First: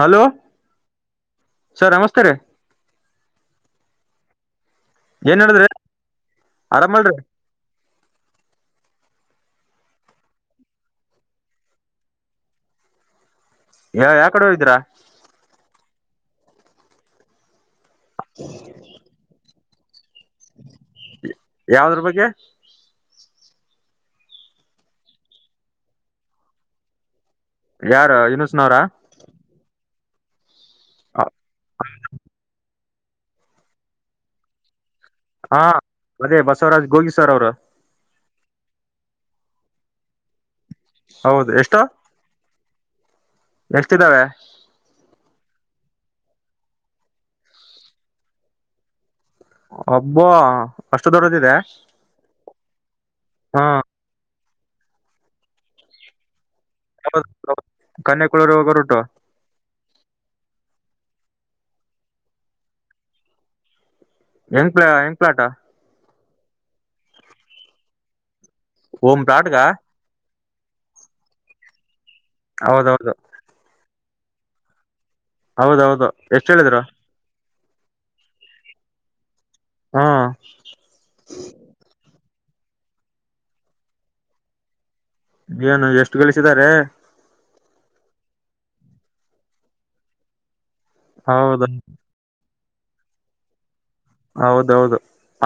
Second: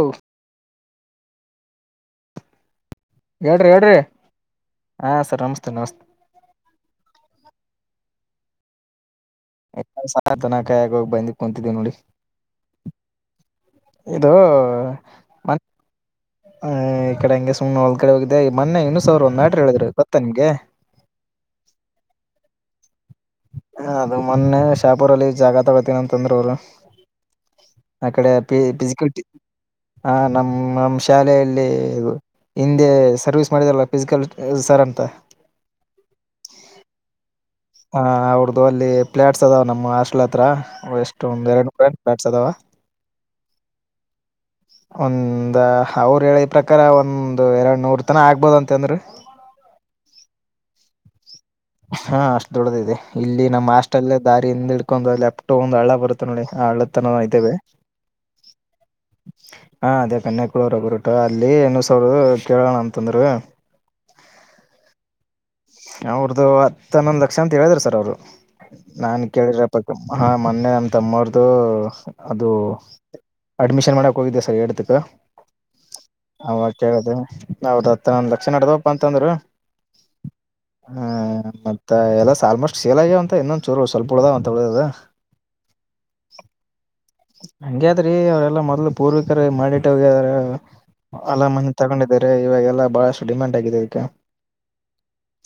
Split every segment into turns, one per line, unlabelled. Hello sir ನಮಸ್ತೆ ರಿ.
ಹೆಲ್ಡ್ರಿ ಹೆಲ್ಡ್ರಿ.
ಏನ್ ಹೇಳಿದ್ರಿ ಆರಾಮಲ್ರಿ.
ದನಕಾಯಗೋಗಿ ಬಂದ ಕುಂತಿದ್ದೀವ ನೋಡಿ.
ಯಾವ
ಇದೂ.
ಕಡೆ ಹೋಗಿದ್ದೀರಾ
ಹ ಇ ಕಡೆ ಎಂಗ ಸುಮ್ನೆ ಹೋ ಕಡೆ ಹೋಗಿದೆ ಮೊನ್ನೆ ಯೂನಿಸ್ ಸರ್ ಒಂದ್ ಮ್ಯಾಟರ್ ಹೇಳಿದರು.
ಯಾವದ್ರ ಬಗ್ಗೆ.
ಹ ಅದು ಮೊನ್ನೆ ಶಾಪುರಲ್ಲಿ ಜಾಗ ತಗೋತೀನ ಅಂತಂದ್ರು ಅವ್ರ.
ಯಾರ
ಅಕಡೆ ಪಿ
ಯುನುಸ್ನವ್ರ
ಪಿಜಿಕಲ್ಟಿ. ಹಾ ನಮ್ಮ‌. ಹ್ಮ ನಮ್ಮ ಶಾಲೆಯಲ್ಲಿ ಇನ್. ಇ ಸರ್ವಿಸ್ ಮಾಡಿದಲ್ಲ ಫಿಸಿಕಲ್ ಸರ್ ಅಂತ.
ಹಾ ಅದೇ ಬಸವರಾಜ್ ಗೋಗಿ ಸರ್ ಅವರು.
ಹಾ ಅವರ್ದು ಅಲ್ಲಿ ಪ್ಲಾಟ್ಸ್ ಅದಾವೆ ನಮ್ಮ ಹಾಸ್ಟೆಲ್ ಹತ್ರ. ಓ ಎಷ್ಟು ಒಂದು ಎರಡು ಬೆನ್ ಪ್ಲಾಟ್ಸ್ ಅದಾವ.
ಎಷ್ಟಿದ್ದಾವೆ.
ಒಂದ್ ಅವ್ರು ಹೇಳಿದ್ ಪ್ರಕಾರ ಒಂದು ಎರಡ್ ನೂರ್ ತನ ಆಗ್ಬೋದ ಅಂತ ಅಂದ್ರು.
ಒಬ್ಬೊ ಅಷ್ಟ ದೊಡ್ಡ.
ಹಾ ಅಷ್ಟು ದೊಡ್ಡದಿದೆ ಇಲ್ಲಿ
ಹಾ
ನಮ್ಮ ಹಾಸ್ಟೆಲ ದಾ ಹಿಂದ ಇಡ್ಕೊಂಡ್ ಲೆಫ್ಟ್ ಒಂದು ಹಳ್ಳ ಬರುತ್ತ ನೋಡಿ. ಆ ಹಳ್ಳತನ ಇದ್ದೇವೆ
ಕನ್ನಯ ಕುಳರಿ ಹೋಗರು ಟು.
ಹಾ ಅದೇ ಕನ್ಯಕುಳರುಗರುಟ ಅಲ್ಲಿ ಹೊ ಸಾವಿರ ಕೇಳೋಣ ಅಂತಂದ್ರ.
[unintelligible] [unintelligible]
ಅದು ಹತ್ತ ಹನ್ನೊಂದ್ ಲಕ್ಷ ಅಂತ ಹೇಳಿದ್ರ ಸರ್ ಅವ್ರು.
ಓಮ್
ನಾನ್
ಪ್ಲಾಟ್ಗ
ಕೇಳ್ರಪ್ಪ ಹ. ಮೊನ್ನೆ ನಮ್ಮ ತಮ್ಮರದು. ಅದು
ಹೌದೌದು
ಅಡ್ಮಿಷನ್ ಮಾಡ. ಹೋಗಿದ್ದೆ ಸರ್ ಏಡತಕ್ಕ.
ಹೌದೌದು ಎಷ್ಟು ಹೇಳಿದ್ರು.
ಹೌದ್ ಹತ್ತ ನಂದ್ ಲಕ್ಷ ನಡದವಪ್ಪ ಅಂತಂದ್ರರು.
ಹಾ
ಹ್ಮ ಮತ್ತ ಎಲ್ಲ. ಆಲ್ಮೋಸ್ಟ್ ಸೇಲಾಗ್ಯ ಅಂತ ಇನ್ನೊಂದ ಚೂರು ಸ್ವಲ್ಪ ಉಳದಾವ ಅಂತ ಉಳಿಯದ.
ಏನು ಎಷ್ಟು ಗಳಿಸಿದ್ದಾರೆ
ಹಂಗ್ಯಾದ್ರಿ ಅವ್ರೆಲ್ಲಾ ಮೊದ್ಲು ಪೂರ್ವಿಕರ ಮಾಡಿಟ್ಟ ಹೋಗ್ಯಾರ. ಹೊಲ
ಹೌದು
ಮನಿ ತಗೊಂಡಿದ್ದೀರಿ ಇವಾಗ. ಎಲ್ಲ ಬಹಳಷ್ಟು ಡಿಮಂಡ್ ಆಗಿದೆ.
ಹೌದೌದು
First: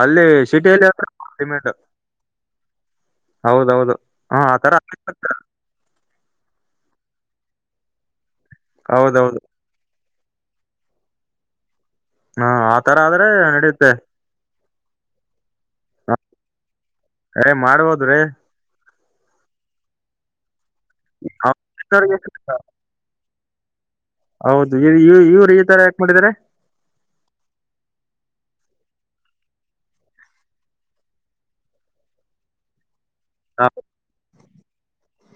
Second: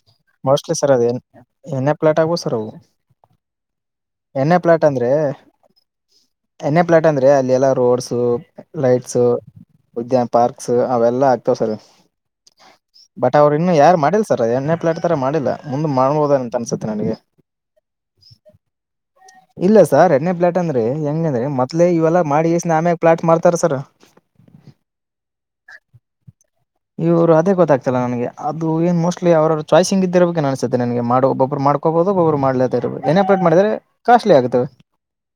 ಅಲ್ಲಿ
ಮೋಸ್ಟ್ಲಿ
ಸಿಟಿಯಲ್ಲಿ
ಸರ್ ಅದ
ಡಿಮ್ಯಾಂಡ್
ಏನ್ನೇ ಪ್ಲಾಟ್ ಆಗ್ಬಹುದು ಸರ್ ಅವು.
ಹೌದೌದು ಹ ಆತರ [unintelligible]
ಎಣ್ಣೆ ಪ್ಲಾಟ್ ಅಂದ್ರೆ ಅಲ್ಲಿ ಎಲ್ಲಾ ರೋಡ್ಸ್.
ಹೌದೌದು
ಲೈಟ್ಸು. ಉದ್ಯಾನ ಪಾರ್ಕ್ಸ್ ಅವೆಲ್ಲಾ ಹಾಕ್ತವ ಸರ್.
ಹ್ಮ ಆತರ ಆದ್ರೆ
ಬಟ್ ಅವ್ರು ಇನ್ನು
ನಡೆಯುತ್ತೆ.
ಯಾರು ಮಾಡಿಲ್ಲ ಸರ್ ಎನ್ ಎ ಪ್ಲಾಟ್ ತರ ಮಾಡಿಲ್ಲ ಮುಂದ ಮಾಡಬಹದ ಅಂತ ಅನ್ಸುತ್ತೆ. ನನಗೆ
ಏ ಮಾಡ್ಬೋದ್ರೀ.
ಇಲ್ಲ ಸಾರ್ ಎನ್ ಎ ಪ್ಲಾಟ್ ಅಂದ್ರೆ. ಹೆಂಗಂದ್ರೆ
ಅವ್
ಮೊದ್ಲೇ
ಅವ್ರಿಗೆ
ಇವೆಲ್ಲ
ಎಷ್ಟ್-
ಮಾಡಿಗೆಸ್ಸಿಂದ ಆಮೇಲೆ ಪ್ಲಾಟ್ ಮಾರತ. ತರ ಸರ.
ಹೌದು ಇವ್ ಇವ್ ಇವ್ರು ಈ ತರ ಯಾಕೆ ಮಾಡಿದಾರೆ
ಇವರು ಅದೇ ಗೊತ್ತಾಗ್ತಲ್ಲ ನನಗೆ ಅದು ಏನು ಮೋಸ್ಟ್ಲಿ ಅವರ ಚಾಯ್ಸಿಂಗ್ ಇದ್ದ ಇರಬೇಕಏ ಅನ್ಸುತ್ತೆ ನನ್ಗೆ ಮಾಡಿ ಒಬೊಬ್ರು ಮಾಡ್ಕೋಬೋದು ಒಬ್ರು ಮಾಡ್ಲಾರ್ದೆ ಇರ್ಬೇಕು. [unintelligible]
ಹ,
ಮಾಡಿದ್ರೆ ಕಾಸ್ಟ್ಲಿ ಆಗುತ್ತೆ,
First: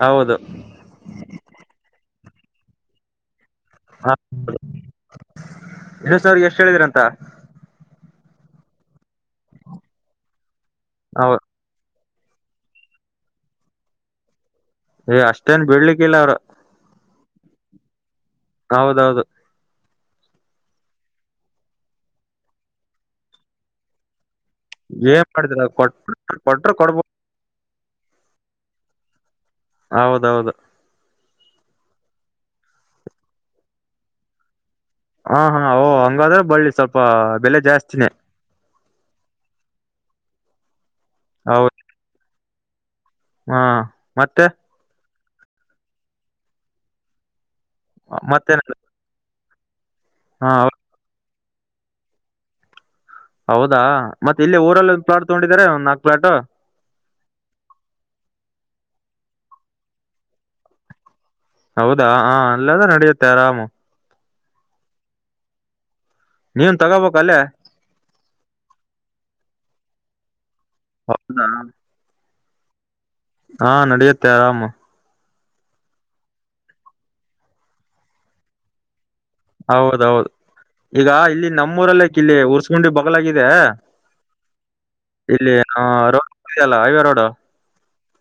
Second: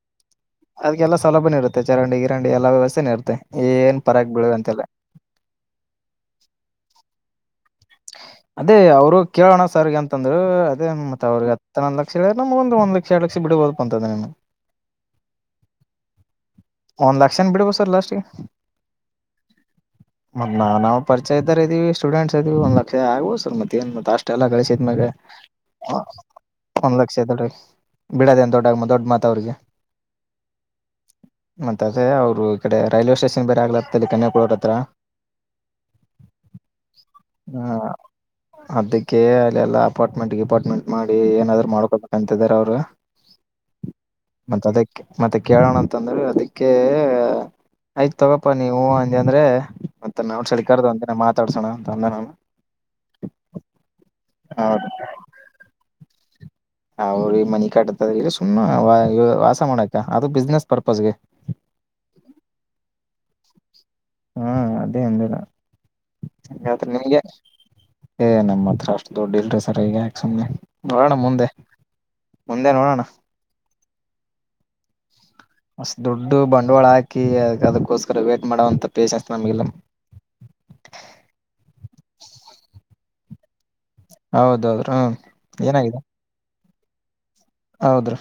ಹೌದು
ಅದಕ್ಕೆಲ್ಲ ಸೌಲಭ್ಯನ ಇರುತ್ತೆ ಚರಂಡಿಗೆ. [unintelligible] ಎಲ್ಲ ವ್ಯವಸ್ಥೆನೆ ಇರುತ್ತೆ. ಏನ್ ಪರಕ್ ಬೀಳೋ ಅಂತಿಲ್ಲ.
[unintelligible] ಸರ್ ಎಷ್ಟ ಹೇಳಿದೀರಂತ.
ಅದೇ, ಅವ್ರು ಕೇಳೋಣ ಸರ್‌ಗೆ ಅಂತಂದ್ರು. ಅದೇ ಮತ್ತ
ಹೌದು
ಅವ್ರಿಗತ್ತನ್ನೊಂದ್ ಲ ಸರಿ, ನಮ್ ಅವ್ವಂದು ಒಂದ್ ಲಕ್ಷ, ಎರೆಡು ಲಕ್ಷ ಬಿಡ್ಬೋದಪ್ಪ ಅಂತಂದೇನು.
ಏ ಅಷ್ಟೇನ್ ಬಿಡ್ಲಿಕ್ಕಿಲ್ಲ ಅವ್ರ.
ಒಂದ್ ಲಕ್ಷನ ಬಿಡ್ಬೋದ್ ಸರ್, ಲಾಸ್ಟಿಗೆ.
ಹೌದೌದು.
ಮತ್ತೆ ನಾವ ನಾವು ಪರಿಚಯ ಇದ್ದರ ಇದ್ದೀವಿ ಸ್ಟೂಡೆಂಟ್ಸ್ ಇದೀವಿ ಒಂದ. ಆಗ್ಬೋದ ಸರ್, ಮತ್ತೆ ಏನ್ ಮತ್ತು ಅಷ್ಟು. ಇಷ್ಟೆಲ್ಲಾ ಗಳ್ಸಿದ್ಮ್ಯಾಗ,
ಏನ್ ಮಾಡಿದ್ರ ಕೊಟ್ರು ಕೊಟ್ರು
ಒಂದ್
ಕೊಡ್ಬೋದು
ಲಕ್ಷ ದೊಡ್ಡ ಬಿಡದ ಏನ್ ದೊಡ್ಡ ಮ ದೊಡ್ಡ ಮಾತು ಅವ್ರಿಗೆ.
ಹೌದೌದು.
ಮತ್ತದೆ ಅವರು ಈ ಕಡೆ ರೈಲ್ವೆ ಸ್ಟೇಷನ್ ಬೇರೆ ಆಗ್ಲತ್ತಲ್ಲಿ ಕನಾ ಕೋರ್ಟ್ ಹತ್ರ.
ಹಾ ಹಾನ್ ಓ ಹಂಗಾದ್ರೆ ಬಳ್ಳಿ ಸ್ವಲ್ಪ. ಬೆಲೆ ಜಾಸ್ತಿನೇ.
ಅದಕ್ಕೆ ಅಲ್ಲೆಲ್ಲ ಅಪಾರ್ಟ್ಮೆಂಟ್ಗೆ ಗಿಪಾರ್ಟ್ಮೆಂಟ್. ಮಾಡಿ
ಹೌದು
ಏನಾದ್ರು ಮಾಡ್ಕೊಬೇಕಂತ. ತ್ತಿದರ ಅವ್ರು.
ಹಾ ಮತ್ತೆ.
ಮತ್ತ ಅದಕ್ಕೆ ಮತ್ತೆ ಕೇಳೋಣ ಅಂತಂದ್ರೆ ಅದಕ್ಕೆ. ಆಯ್ತ್ ತಗೋಪ್ಪಾ,
ಮತ್ತೇನ
ನೀ ಹೂ ಅಂದ್ಯಾ ಅಂದ್ರೆ. ಮತ್ತೆ ನಾವಂದಿನ
ಹಾ
ಸೈಡಗಿ
ಹೌ-
ಕರೆದ ಒಂದ್ ದಿನ ಮಾ ತಾಡ್ಸೋಣ ಅಂತ ಅಂದೆ ನಾನು.
ಹೌದಾ ಮತ್ತೆ ಇಲ್ಲಿ
ಹೌದು
ಊರಲ್ಲಿ ಒಂದು ಪ್ಲಾಟ್ ತಗೊಂಡಿದಿದ್ದಾರೆ, ಒಂದ್ ನಾಕ್ ಪ್ಲಾಟ್.
ಅವ್ರ ಈ ಮನಿ ಕಟ್ಟತದರ. ಇಲ್ಲಿ ಸುಮ್ನೆ ವ-ವಾಸ ಮಾಡಾಕ್ಕ, ಅದು ಬಿಸ್ನೆಸ್ ಪರ್ಪಸ್‌ಗೆ.
ಹೌದಾ ಹ ಅಲ್ಲದೇ ನಡೆಯುತ್ತೆ ಆರಾಮು.
ಹ ಅದೇ ಅಂದೆ ನಾನು.
ನೀನ್
ಹಂಗಾದ್ರೆ ನಿಮ್ಗೆ,
ತಗೋಬೇಕಲ್ಲೇ
ಏ ನಮ್ಮ್ ಹತ್ರ ಅಷ್ಟು ದುಡ್ ಇಲ್ರಿ ಸರ್, ಈಗ. ಸುಮ್ನೆ. ನೋಡಣ
ಹೌದಾ
ಮುಂದೆ. ಮುಂದೆ ನೋಡೋಣ.
ಹಾ ನಡೆಯುತ್ತೇ ಆರಾಮು.
ಅಷ್ಟ ದೊಡ್ಡು ಬಂಡವಾಳ ಹಾಕಿ ಅದ ಅದಕ್ಕೋಸ್ಕರ ವೇಟ್ ಮಾಡೋಂತ. ಪೇಶನ್ಸ್ ನಮಗಿಲ್ಲ
ಹೌದೌದು ಈಗ ಇಲ್ಲಿ ನಮ್ಮೂರಲ್ಲೇ ಕಿಲ್ಲಿ ಉರ್ಸ್ಕುಂಡಿ ಬ ಲಗಿದೆ.
ಹೌದೌದ್ರ ಹ್ಮ ಏನಾಗಿದೆ.
ಎಲ್ಲ ಹೈ ವೆ ರೋಡ್.
ಹೌದ್ರ.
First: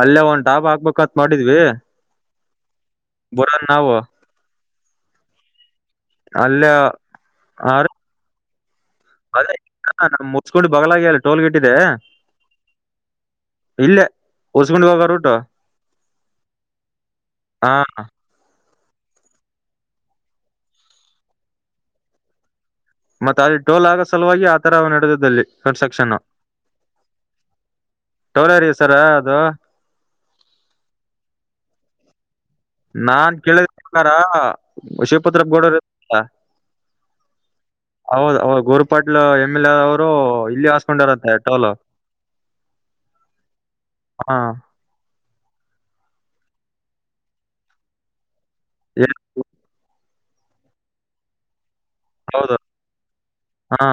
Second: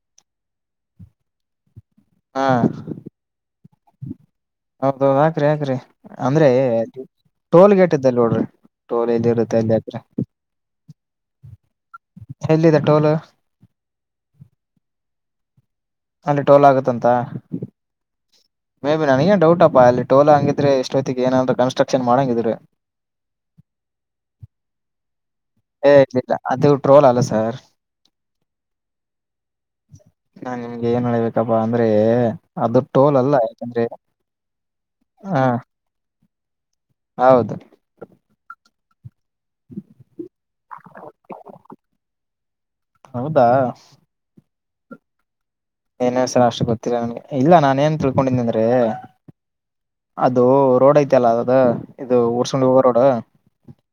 ಅಲ್ಲೇ ಒನ್ ಡಾಬಾ ಹಾಕ್ಬೇಕತ್ ಮಾಡಿದ್ವಿ.
ಹಾ.
ಬರೋನ್ ನಾವು
ಹೌದೌದು ಹಾಕ್ರಿ ಹಾಕ್ರಿ ಅಂದ್ರೆ
ಅಲ್ಲೇ
ಟೋಲ್ ಗೇಟ್ ಇದ್ದಲ್ಲಿ ನೋಡ್ರಿ. ಟೋಲ್ ಎಲ್ಲಿ ಇರುತ್ತೆ ಅಲ್ಲಿ ಹಾಕ್ರಿ
[unintelligible] ಮುಚ್ಕೊಂಡು ಬಗ್ಲ. [unintelligible] ಟೋಲ್ ಗೇಟ್ ಇದೆ.
ಎಲ್ಲಿದೆ ಟೋಲ್
ಇಲ್ಲೇ ಹೊಸ್ಕೊಂಡ ಹೋಗ ರೋಡ್. [unintelligible]
ಅಲ್ಲಿ ಟೋಲ್ ಆಗತ್ತಂತ. ಮೇ ಬಿ ನನಗೇನ್ ಡೌಟ್ ಅಪ್ಪಾ ಅಲ್ಲಿ ಟೋಲ ಹಾಗಂಗಿದ್ರೆ ಎಷ್ಟೊತ್ತಿಗೆ ಏನದ್ರು ಕನ್ಟ್ರಕ್ಷನ್ ಮಾಡಂಗಿದ್ರೆ.
ಮತ್ ಅಲ್ಲಿ ಟೋಲ್ ಆಗ ಸಲುವಾಗಿ ಆ ತರ ನಡೆದದಲ್ಲಿ.
ಏನಿಲ್ಲ ಅದು ಟ್ರೋಲ್ ಅಲ್ಲ ಸರ್
ಟೋಲ್ ಏರಿಯಾ ಸರ್ ಅದು
ನಾ ನಿಮ್ಗೆ ಏನ್ ಹೇಳ್ಬೇಕಪ್ಪ ಅಂ ಅಂದ್ರೆ. ಅದು ಟೋಲ್ ಅಲ್ಲ
ನಾನ್ ಕೇಳಿದ
ಯಾಕಂದ್ರೆ
ಪ್ರಕಾರ ಶಿವಪತ್ರ
ಹ
ಗೌಡರಲ್ಲ.
ಹೌದು
ಹೌದು ಹೌದು ಗೋರ್ ಇಲ್ಲ ಎಮ್ ಎಲ್ ಎ ಅವರು ಇಲ್ಲಿ ಹಾಸ್ಕೊಂಡರಂತ್ತೆ ಟೋಲ್
ಹೌದಾ
ಹಾ.
ಏನೇ ಸರ್ ಅಷ್ಟು ಗೊತ್ತಿಲ್ಲ ನನ್ಗೆ ಇಲ್ಲ ನಾನ ಏನ್ ತಿಳ್ಕೊಂಡಿದ್ದನಂದರೆ.
ಏ-
[unintelligible] ಅದು ರೋಡ್ ಐತ ಅಲ್ಲ ಅದದ. ಇದು
ಹೌದು
ಊರ್ಸುಂಡಿ ಹೋಗರೋಡ.
ಹಾ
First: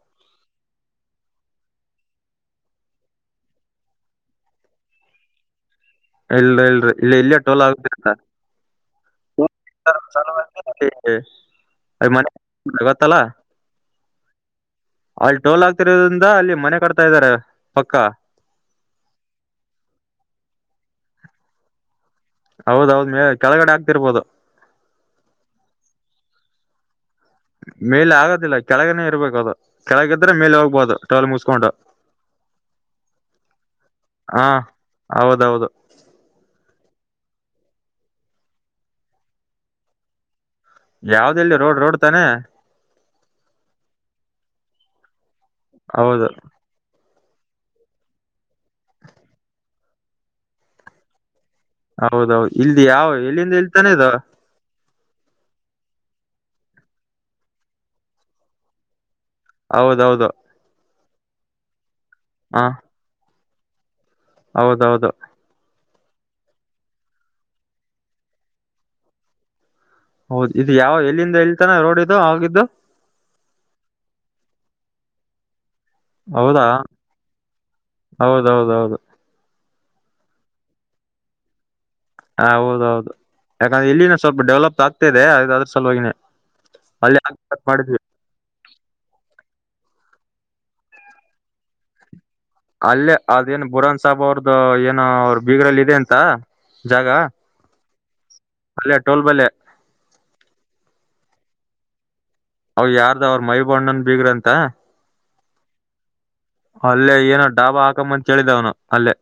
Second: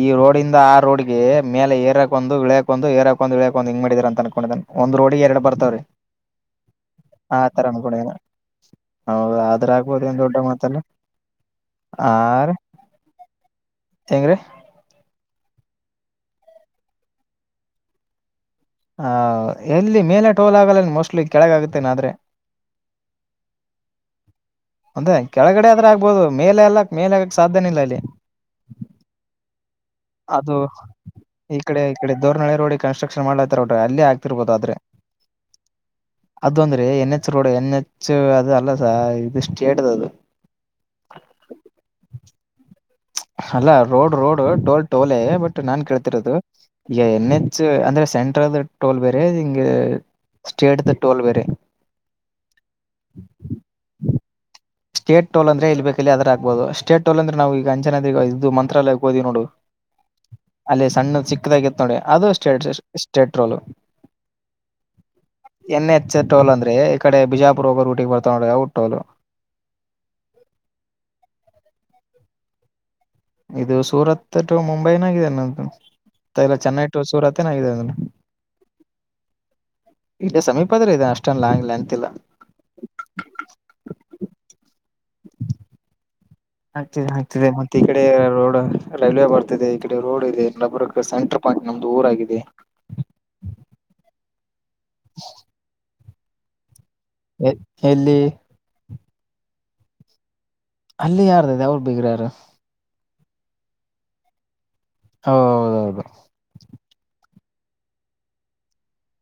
ಈ ರೋಡಿಂದ ಆ ರೋಡ್ಗೆ ಮೇಲೆ ಏರಾಕ ಒಂದು ಇಳ್ಯಕೊಂಡ್ ಏರಾಕೊಂದು ಇಳ್ಯಕಂದು ಹಿಂಗ ಮಾಡಿದಾರ ಅಂತ ಅನ್ಕೊಂಡಿದೆ ಒಂದ್ ರೋಡ್ಗೆ ಎರಡು ಬರ್ತವ್ರಿ.
ಇಲ್ ಇಲ್ರಿ ಇಲ್ಲೆ ಟೋಲ್ ಆಗುದತ್ತ.
ಹೌದು.
[unintelligible]
ಆರ್ ಹೆಂಗ್ರಿ
ಅಲ್ಲಿ ಟೋಲ್ ಆಗ್ತಿರೋದ್ರಿಂದ ಅಲ್ಲಿ ಮನೆ ಕಟ್ತಾ ಇದ್ದಾರೆ ಪಕ್ಕ.
ಹ ಎಲ್ಲಿ ಮೇಲೆ ಟೋಲ್ ಆಗಲಿನ್ನ ಮೋಸ್ಟ್ಲಿ ಕೆಳಗ ಆಗುತ್ತೇನ ಆದ್ರೆ.
ಹೌದೌದ ಮೇ ಕೆಳಗಡೆ ಆಗ್ತಿರ್ಬೋದು.
ಅಂದ್ರೆ ಕೆಳಗಡೆ ಆದ್ರೆ ಆಗ್ಬೋದು ಮೇಲೆ ಅಲ್ಲ.
ಮೇಲೆ ಆಗೋದಿಲ್ಲ ಕೆಳಗನೇ ಇರ್ಬೇಕು ಅದು. ಕೆಳಗಿದ್ರೆ
ಅದು
ಮೇಲೆ ಹೋಗ್ಬೋದು ಟೋಲ್
ಈ
ಮುಸ್ಕೊಂಡು
ಕಡೆ ಈ ಕಡೆ ದೋರ್ನಳೆ ರೋಡಿಗೆ ಕನ್ಸ್ಟ್ರಕ್ಷನ್ ಮಾಡ್ಲತಾರೋಡ್ರೆ ಅಲ್ಲೇ
ಹಾ
ಆಗ್ತಿರ್ಬೋದು ಆದ್ರೆ
ಹೌದೌದು
ಅದು ಅಂದ್ರೆ ಎನ್. ಚ್ ರೋಡ್ ಎನ್ ಹೆಚ್ ಅದು ಅಲ್ಲ ಸ ಇದು ಸ್ಟೇಟ್ದ ಅದು.
ಯಾವ್ದಲ್ಲಿ ರೋಡ್ ರೋಡ್ ತಾನೆ.
ಚ ಅಲ್ಲ ರೋಡ್ ರೋಡ್ ಟೋಲ್ ಟೋಲೆ ಬಟ್. ನಾನ್
ಹೌದು
ಕೇಳ್ತಿರೋದು. ಎನ್ ಹೆಚ್ ಅಂದ್ರೆ ಸೆಂಟ್ರಲ್ ಟೋಲ್ ಬೇರೆ ಹಿಂಗ ಸ್ಟೇಟ್ ದ ಟೋಲ್ ಬೇರೆ.
ಹೌದೌದು ಇಲ್ದ ಯಾವ ಎಲ್ಲಿಂದ ಇಲ್ತಾನೆ ಇದು.
ಸ್ಟೇಟ್ ಟೋಲ್ ಅಂದ್ರೆ ಎಲ್ಲ ಬೇಕು ಅಲ್ಲಿ ಹಾಕ್ಬೋದು ಸ್ಟೇಟ್ ಟೋಲ್ ಅಂದ್ರೆ ಈಗ ಅಂಜನಾದ್ರಿ ಇದು ಮಂತ್ರಾಲಯ. ಹೋದ್ವಿ ನೋಡು
ಹೌದೌದು
ಅಲ್ಲೇ ಸಣ್ಣ. ಚಿಕ್ಕಾಗಿತ್ತು ನೋಡಿ. ಅದು
ಹ
ಸ್ಟೇಟ್-ಸ್ಟ್ -ಸ್ಟೇಟ್. ಟೋಲು
ಹೌದೌದು
ಎನ್ ಹೆಚ್ ಟೋಲ್ ಅಂದ್ರೆ ಈಕಡೆ ಬಿಜಾಪುರ್ ಹೋಗೋ ರೂಟಿಗೆ ಬರ್ತಾವ ನೋಡ ಅವು ಟೋಲ್.
ಹೌದು ಇದು ಯಾವ ಎಲ್ಲಿಂದ ಎಲ್ತಾನ ರೋಡ್ ಇದು ಆಗಿದ್ದು.
ಇದು ಸೂರತ್ ಟು ಮುಂಬೈನಾಗಾಗಿದೆ ನದು. ಮತ್ತ ಇಲ್ಲ
ಹೌದಾ
ಚೆನ್ನೈ ಟು ಸೂರತ್ತ ಏನೊ ಆಗಿದೆ [unintelligible]
ಹೌದೌದೌದು
ಇಲ್ಲ ಸಮೀಪದ್ರೆ ಇದ ಅಷ್ಟೊನ್ ಲಾಂಗ ಲೆಂತ್ ಇಲ್ಲ.
ಹ ಹೌದೌದು ಯಾಕಂದ್ರೆ ಇಲ್ಲಿನ ಸ್ವಲ್ಪ ಡೆವಲಪ್ ಆತ್.
ಆಗ್ತಿದೆ
ಅಲ್ಲಿ
ಆಗ್ತಿದೆ ಮತ್ತೆ ಈ
ಮಾಡ
ಕಡೆ ರೋಡ್ ರೈಲ್ವೆ ಬರ್ತಿದೆ. ಈ ಕಡೆ ರೋಡ್ ಇದೆ ನಬರ್ ಸೆಂಟರ್ ಪಾಯಂಟ್ ನಮ್ದ ಊರ್ ಆಗಿದೆ.
ಅಲ್ಲೇ ಅದೇನ್ ಬುರಂದ್ ಸಾಬ್ ಅವ್ರ್ದ. ದು ಏನು ಅವರು ಬೀಗ್ರಲ್ಲಿ ಇದೆ ಅಂತ. ತಾ ಜಾಗ
ಎಲ್ಲಿ.
ಅಲ್ಲೆ ಟೋಲ್ ಬಲ್ಲಿ.
ಅಲ್ಲಿ ಯಾರ್ದದ ಅವರು ಬಿಗ್ರಾರು.
ಯಾರ್ದ ಅವ್ರ ಮೈಬಣ್ಣನ್ ಬೀಗ್ರಂತ.
ಹೌದೌದು.
ಡಾಬ ಹಾಕಂಬಂತ ಹೇಳಿದ್ದವನು ಅಲ್ಲೇ.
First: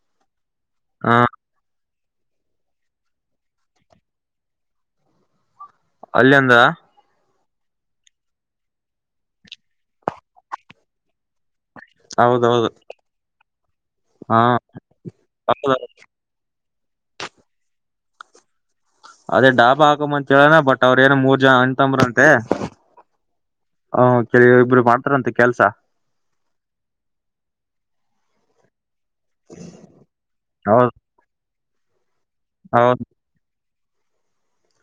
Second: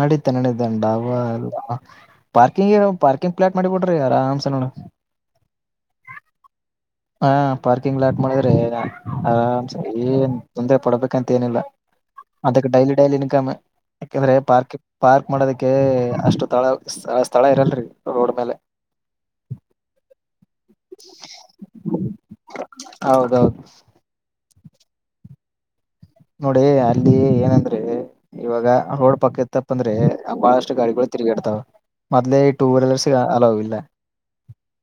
ನಡೀತೆ ನಡೀತೆ ಅಂಡ ಡಾಬ
ಹ
ಎಲ್ಲ. ಪಾರ್ಕಿಂಗ್ ಪಾರ್ಕಿಂಗ್ ಪ್ಲಾಟ್ ಮಾಡಿಬಿಡ್ರಿ ಆರಾಮ್ಸ ನೋಡ.
ಅಲ್ಲಿಂದ.
ಹಾ ಪಾರ್ಕಿಂಗ್ ಲಾಟ್ ಮಾಡಿದ್ರೆ ಆರಾಮ್ಸ ಏನ್ ತೊಂದರೆ ಪಡ್ಬೇಕಂತ ಏನಿಲ್ಲ. ಅದಕ್ಕೆ
ಹೌದೌದು
ಡೈಲಿ ಡೈಲಿ ಇನ್ಕಮ್ ಯಾಕಂದ್ರೆ
ಹಾ
ಪಾರ್ಕ್ ಪಾರ್ಕ್ ಮಾಡೋದಕ್ಕೆ
ಹೌದ
ಅಷ್ಟು ತೊಗಳಲ್ಲ. ಸ್ಥಳ ಇರಲ್ರರಿ ರೋಡ್ ಮೇಲೆ.
ಅದೇ ಡಾಬಾ ಹಾಕಮಂತ. ಕೇಳೋಣ ಬಟ್ ಅವರು ಏನ ಮೂರ್ ಜನ ಅಣ್ ತಮ್ಮರಂತೆ
ಹೌದೌದು
ಹೌದ್. ಕೆಲವ ಇಬ್ರು ಮಾಡ್ತಾರಂತ ಕೆಲ್ಸ.
ನೋಡಿ ಅಲ್ಲಿ ಏನಂದ್ರೆ ಇವಾಗ ಅವ್ರ್. ಪಕ್ಕ ಇತ್ತಪ್ಪ ಅಂದ್ರೆ ಬಹಳಷ್ಟು
ಹೌದು
ಗಾಡಿಗಳು ತಿರ್ಗಿಡ್ತಾವ. ಮದಲೇ ಈ ಟೂ
ಹೌದು
ವೀಲೇರ್ಸ್ ಅಲೌ ಇಲ್ಲ.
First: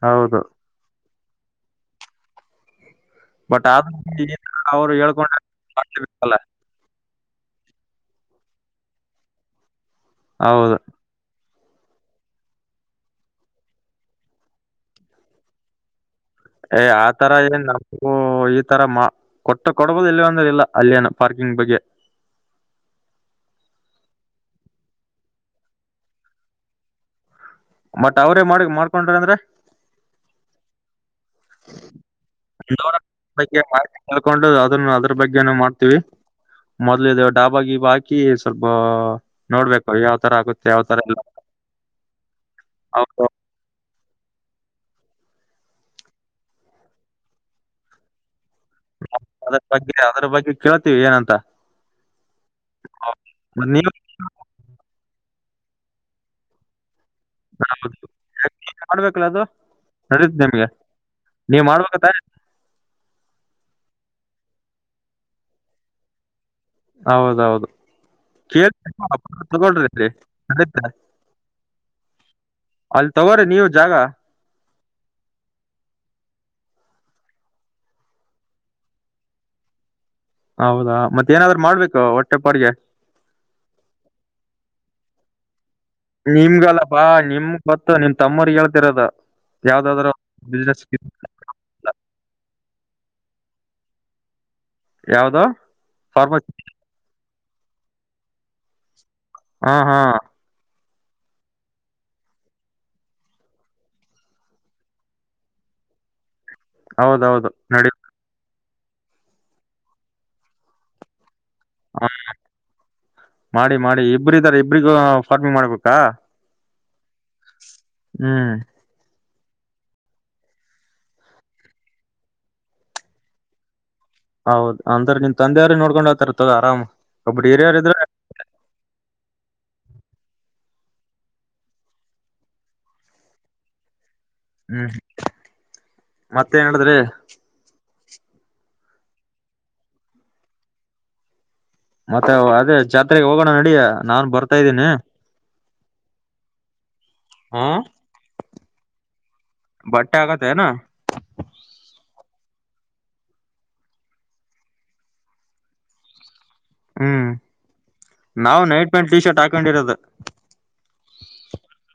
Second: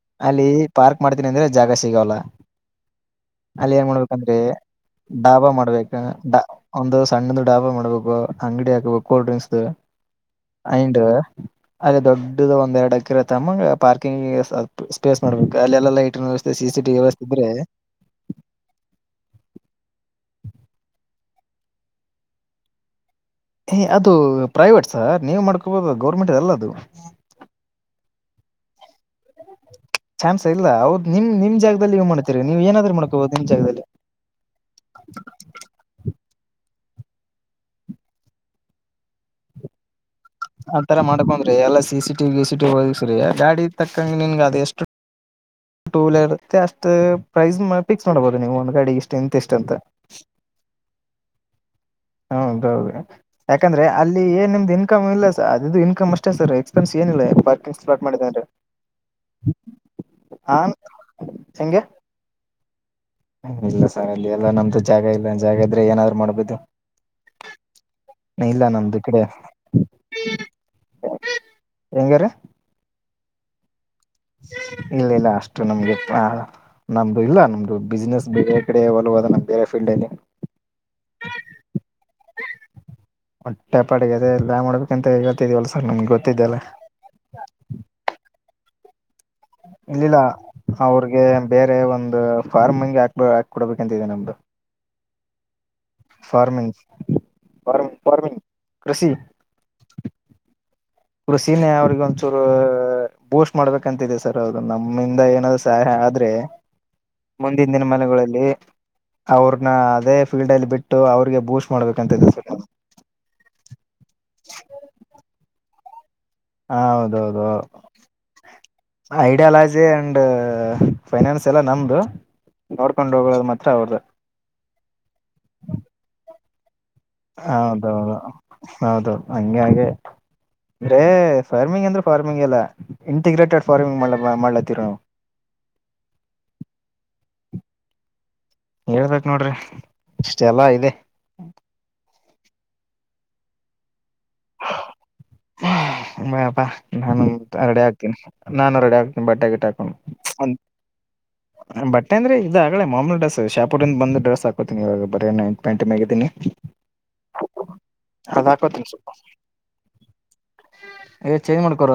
ಹೌದು
ಅಲ್ಲಿ ಪಾರ್ಕ್. ಮಡ್ತೀನಿ ಅಂದ್ರೆ ಜಾಗ ಸಿಗಲ್ಲ.
ಬಟ್
ಅಲ್ಲಿ
ಆದ
ಏನ್ ಮಾಡ್ಬೇಕಂದ್ರೆ
ಅವ್ರು ಹೇಳ್ಕೊಂಡ್ರೆ
ಡಾಬಾ ಮಾಡ್ಬೇಕು. ಡ
ಮಾಡ್ಲೇಬೇಕಲ್ಲ
ಒಂದು ಸಣ್ಣದು ಡಾಬಾ ಮಾಡ್ಬೇಕು. ಅಂಗಡಿ ಹಾಕಬೇಕ ಕೂಲ್ ಡ್ರಿಂಕ್ಸ್ ದ.
ಹೌದು
ಅಂಡ್. ಅಲ್ಲಿ ದೊಡ್ಡದ ಒಂದ ಎರಡ್ ಎಕ್ರೆ ತಮ್ಮಗೆ ಪಾರ್ಕಿಂಗ್ ಸಪ್ ಸ್ಪೇಸ್ ಮಾಡ್ಬೇಕು ಅಲ್ಲೆಲ್ಲ ಲೈಟ್.
ಏ ಆತರ ಏನ್ ನಮಗೂ ಈ ತರ ಮಾ ಕೊಟ್ಟ ಕೊಡ್ಬೋದು ಇಲ್ಲಿ ಅಂದ್ರ ಇಲ್ಲ ಅಲ್ಲೆನು. ಪಾರ್ಕಿಂಗ್ ಬಗ್ಗೆ.
ತಿ ಅದು ಪ್ರೈವೇಟ್ ಸರ್ ನೀವು ಮಾಡ್ಕೊಬೋದು ಗೌರ್ಮೆಂಟ್ದಲ್ಲ ಅದು.
ಮತ್ ಅವ್ರೇ ಮಾಡಿ ಮಾಡ್ಕೊಂಡ್ರ ಅಂದ್ರೆ.
ಚಾನ್ಸೆ ಇಲ್ಲ ಹೌದು. ನಿಮ್ ನಿಮ್ ಜಾಗದಲ್ಲಿ ನೀವು ಮಾಡ್ತೀರಿ ನೀವ್ ಏನಾದ್ರು
[unintelligible]
ಮಾಡ್ಕೋಬಹುದು ನಿಮ್
ಬಗ್ಗೆ
ಜಾಗದಲ್ಲಿ
ಮಾಹಿತಿ ತಿಳ್ಕೊಂಡು ಅದ್ರ ಅದ್ರ ಬಗ್ಗೆನೆ ಮಾಡ್ತೀವಿ. ಮೊದ್ಲುದು ಡಾಬಾ ಗಿಬ ಹಾಕಿ ಸ್ವಲ್ಪ ನೋಡ್ಬೇಕು ಯಾವ. ತರ ಆಗುತ್ತೆ ಯಾವ
ಆತರ
ತರ ಇಲ್ಲ
ಮಾಡ್ಕೊಂಡ್ರಿ ಎಲ್ಲಾ C C T V C T ಒದಸ್ರಿ
ಅವ್ರು
ಗಾಡಿ. ತಕ್ಕಂಗೆ ನಿನ್ಗೆ ಅದು ಎಷ್ಟು. ಟೂ ವೀಲರ್ ಇರತ್ತೆ ಅಷ್ಟು ಪ್ರೈಸ್ ನ ಫಿಕ್ಸ್ ಮಾಡ್ಬಬೇಕ. ನೀವು ಒಂದಗಾಡಿ ಇಷ್ಟ ಇಂತ ಇಷ್ಟ
ಅದ್ರ
ಅಂತ
ಬಗ್ಗೆ ಅದ್ರ ಬಗ್ಗೆ ಕೇಳ್ತೀವಿ ಏನಂತ
ಹೌದೌದು
ಮತ್ತ್
ಯಾಕಂದ್ರೆ
ನೀವು
ಅಲ್ಲಿ ಏನ್ ನಿಮ್ದ. ಇನ್ಕಮ ಇಲ್ಲ ಸ ಅದು ಇನ್ಕಮ ಅಷ್ಟೇ ಸರ್ ಎಕ್ಸ್ಪೆನ್ಸ್. ಏನಿಲ್ಲ ಪಾರ್ಕಿಂಗ್ ಸ್ಲಾಟ್ ಮಾಡಿದಂದ್ರೆ.
ಮಾಡ್ಬೇಕಲ್ಲ ಅದು
ಆನ್
[unintelligible] ನೀವ್
ಹೆಂಗೆ
ಮಾಡ್ಬೇಕತ್ತ.
ಇಲ್ಲ ಸರ್ ಅಲ್ಲಿ ಎಲ್ಲಾ ನಮ್ದು ಜಾಗ ಇಲ್ಲ ಜಾಗ ಇದ್ರೆ ಏನಾದ್ರು ಮಾಡ್ಬೋದು.
ಹೌದೌದು
ಇಲ್ಲ ನಮ್ದು ಕಡೆ
[unintelligible] ನಡತ
ಹೆಂಗಾರ
ಅ. ತಗೋರಿ ನೀವು ಜಾಗ.
ಇಲ್ಲ ಇಲ್ಲ ಅಷ್ಟು ನಮ್ಗೆ ಆ ನಮ್ದು ಇಲ್ಲ ನಮ್ದು ಬಿಸ್ನೆಸ್ ಬೇರೆ ಕಡೆ ಒಲವದ ನಮ್ದು ಬೇರೆ ಫೀಲ್ಡ್ ಅಲ್ಲಿ.
ಹೌದಾ ಮತ್ತೇಏನಾದ್ರು ಮಾಡ್ಬೇಕು ಹೊಟ್ಟೆಪಾಡಿಗೆ.
ಹೊಟ್ಟೆಪಾಡಿಗೆ ಅದೇ ಎಲ್ಲ ಮಾಡ್ಬೇಕಂತ [unintelligible] ಗೊತ್ತಿದ್ದಲ್ಲ
ನಿಮ್ಗಲ್ಲ ಬಾ ನಿಮ ಗೊತ್ತು ನಿಮ್ ತಮ್ಮರ್ ಹೇಳ್. ತಿರದ.
ಇಲ್ಲಿಲ್ಲ ಅವ್ರಿಗೆ ಬೇರೆ ಒಂದ್. ಫಾರ್ಮಂಗ್ ಹಾಕ್ಬ ಹಾಕ್ ಕೊಡ್ಬೇಕಂತಿದೆ ನಮ್ದು.
ಯಾವ್ದ.
ಫಾರ್ಮಿಂಗ್. ಫಾರ್ಮ್ ಫಾರ್ಮಿಂಗ್ ಕೃಷಿ.
ಹಾ ಹಾ
ಕೃಷಿನೇ ಅವ್ರಗ ಒಂಚೂರು ಬೂಸ್ಟ್ ಮಾಡ್ಬೇಕಂತಿದೆ ಸರ್ ಅವರು ನಮ್ಮಿಂದ ಏನಾದ್ರು ಸಹಾಯ ಆದ್ರೆ.
ಹೌದೌದು
ಮುಂದಿನ
ನಡಿ
ದಿನಮನಗಳಲ್ಲಿ. ಅವ್ರನ್ನ ಅದೇ ಫೀಲ್ಡ್ ಲ್ಲಿ ಬಿಟ್ಟು ಅವ್ರಿಗೆ ಬೂಸ್ಟ್.
ಹ,
ಮಾಡ್ಬೇಕಂತ ಇದಿವಿ ಸಾರ್ ನಾವು.
ಮಾಡಿ ಇಬ್ಬರು ಇದ್ದಾರೆ ಇಬ್ರಿಗೂ ಫಾರ್ಮಿಂಗ್ ಮಾಡ್ಬೇಕು. ಕ
ಹ ಹೌದು [unintelligible] ಐಡಿಯಾಲಜಿ ಅಂಡ್ ಫೈನಾನ್ಸ್ ಎಲ್ಲ ನಮ್ದು ನೋಡ್ಕೊಂಡ್ ಹೋಗದು ಮಾತ್ರ ಅವ್ರದು.
ಹೌದ್ ಅಂದ್ರೆ ನಿನ್ ತಂದೆಯವ್ರೇ ನೋಡ್ಕೊಂಡ್ ಹೋಗತಾರ ತೊಗೋ ಆರಾಮ್. ಒಬ್ರು ಹಿರಿಯರ್ ಇದ್ರ
ಹೌದೌದು ಹೌದು ಹಂಗ ಹಾಗೆ ಅಂದ್ರೆ ಫಾರ್ಮಿಂಗ್ ಅಂದ್ರೆ ಫಾರ್ಮಿಂಗ್ ಅಲ್ಲ ಇಂಟಿಗ್ರೇಟೆಡ್ ಫಾರ್ಮಿಂಗ್ ಮಾಡಲ
ಹ್ಮ್ ಮತ್ತೇನ್ ನಡೆದದ್ರಿ.
ಹೇಳ್ಬೇಕ ನೋಡ್ರಿ ಇಷ್ಟೆಲ್ಲಾ ಇದೆ.
ಮತ್ತೆ ಅದೇ ಜಾತ್ರೆಗೆ ಹೋಗೋಣ ನಡಿಯ ನಾನ್ ಬರ್ತಾ ಇದ್ದೀನಿ.
ಬಾ ಬಾ ನಾನು
ಹ
ಅ ರೆಡೆ ಆಕ್ತೀನಿ. ನಾನು ರೆಡಿ ಆಗ ಬಟ್ಟಾಗಿಟ್ಟ ಹಾಕೊಂಡ
ಬಟ್ಟೆ ಆಗತ್ತೇನ
ಬಟ್ಟ. ಅಂದ್ರೆ ಇದಾಗೇ ಮಾಮೂಲ ಡ್ರೆಸ್ ಶಾಪೂರಿಂದ ಬಂದು ಡ್ರಸ್ ಹಾಕತಿನಿವಾಗ ಬರೆ ನೈಟ್ ಪ್ಯಾಂಟ್ಮಗಿದ್ದೀನಿ.
ಹ್ಮ್ ನಾವು
ಹಾಕೋತೀನಿ
ನೈಟ್
ಸ್ವಲ್ಪ
ಪ್ಯಾಂಟ್ ಟೀ ಶರ್ಟ್ ಹಾಕೊಂಡಿರೋದ.
ಏ ಚೇಂಜ್ ಮಾಡ್ಕೋರ.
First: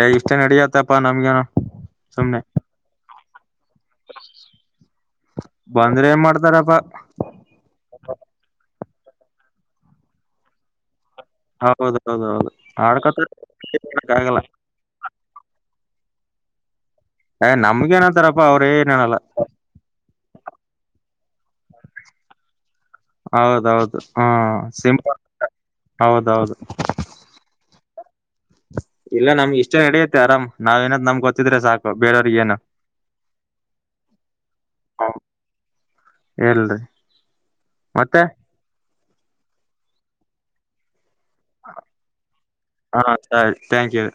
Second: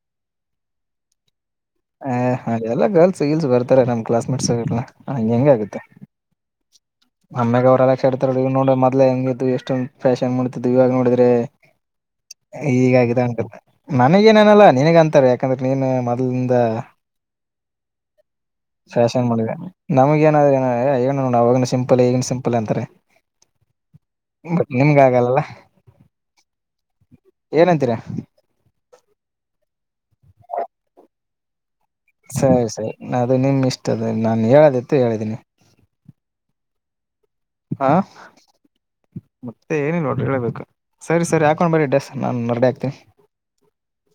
ಏ ಇಷ್ಟೇ ನಡಿಯತ್ತಪ್ಪಾ ನಮ್ಗೇನ.
ಹ ಹಾಗ ಎಲ್ಲ ಗರ್ಲ್ಸ್ ಗೀಲ್ಸ್ ಬರ್ತಾರೆ ನಮ್ ಕ್ಲಾಸ್ಮೇಟ್ಸ್ ಹಂಗ ಹೆಂಗ ಆಗುತ್ತೆ.
ಬಂದ್ರೆ ಏನ್ ಮಾಡ್ತಾರಪ್ಪಾ
ಆಮ್ಯಾಗ ಅವರೆಲ್ಲ ಕ್ಷಡ್ತಾರ [unintelligible] ಎಷ್ಟೊಂದು ಫ್ಯಾಷನ್ ಮಾಡತ್ತು ಇವಾಗ ನೋಡ.
ಹೌದೌದೌದು
ಹಗಾಗಿದೆ
ಆಡ್ಕೊತ
ಉಂಟ
ಆಗಲ್ಲ
ನನಗೇನನಲ್ಲ ನಿನಗ ಅಂತಾರೆ ಯಾಕಂದ್ರೆ. ನೀನು ಮ ಮೊದಲಿಂದ.
ನಮಗ ಏನತಾರಪ್ಪ ಅವ್ರೇ ಏನೇನಲ್ಲ.
ಫ್ಯಾಷನ್ [unintelligible] ಗ ಸಿಂ. [unintelligible] ಏನು ಸಿಂಪಲ್ ಅಂತಾರೆ.
ಹೌದೌದು ಹಾ
ಬಟ್ ನಿಮ್ಗ
ಸಿಂಪಲ್
ಆಗಲ್ಲಲ್ಲ
ಹೌದೌದು.
ಏನಂತೀರಾ
ಇಲ್ಲ ನಮ್ಗೆ ಇಷ್ಟೆ ನಡೆಯತ್ತೆ ಆರಾಮ್ ನಾವ್ ಏನಾದ್ ನಮ್ಗ್ ಗೊತ್ತಿದ್ರೆ ಸಾಕು. ಬೇರೆಯವ್ರಿಗೆ ಏನು
ಸರಿ ಸರಿ ಅದು ನಿಮ್ ಇಷ್ಟ ಅದ ನಾನ್ ಹೇಳದಿತ್ತು ಹೇಳಿದ್ದೀನಿ
ಇಲ್ರಿ
ಹ
ಮತ್ತೆ
ಮತ್ತೆ ಏನಿಲ್ಲ ನೋಡರಿ ಹೇಳಬೇಕು. ಸರಿ ಸರಿ ಹಾಕೊಂಡ್ ಬರಿ ಡ್ರೆಸ್ ನಾನ್ರಡಿ ಆಗ್ತೀನ್.
ಹಾ ಸರಿ ಥ್ಯಾಂಕ್ ಯು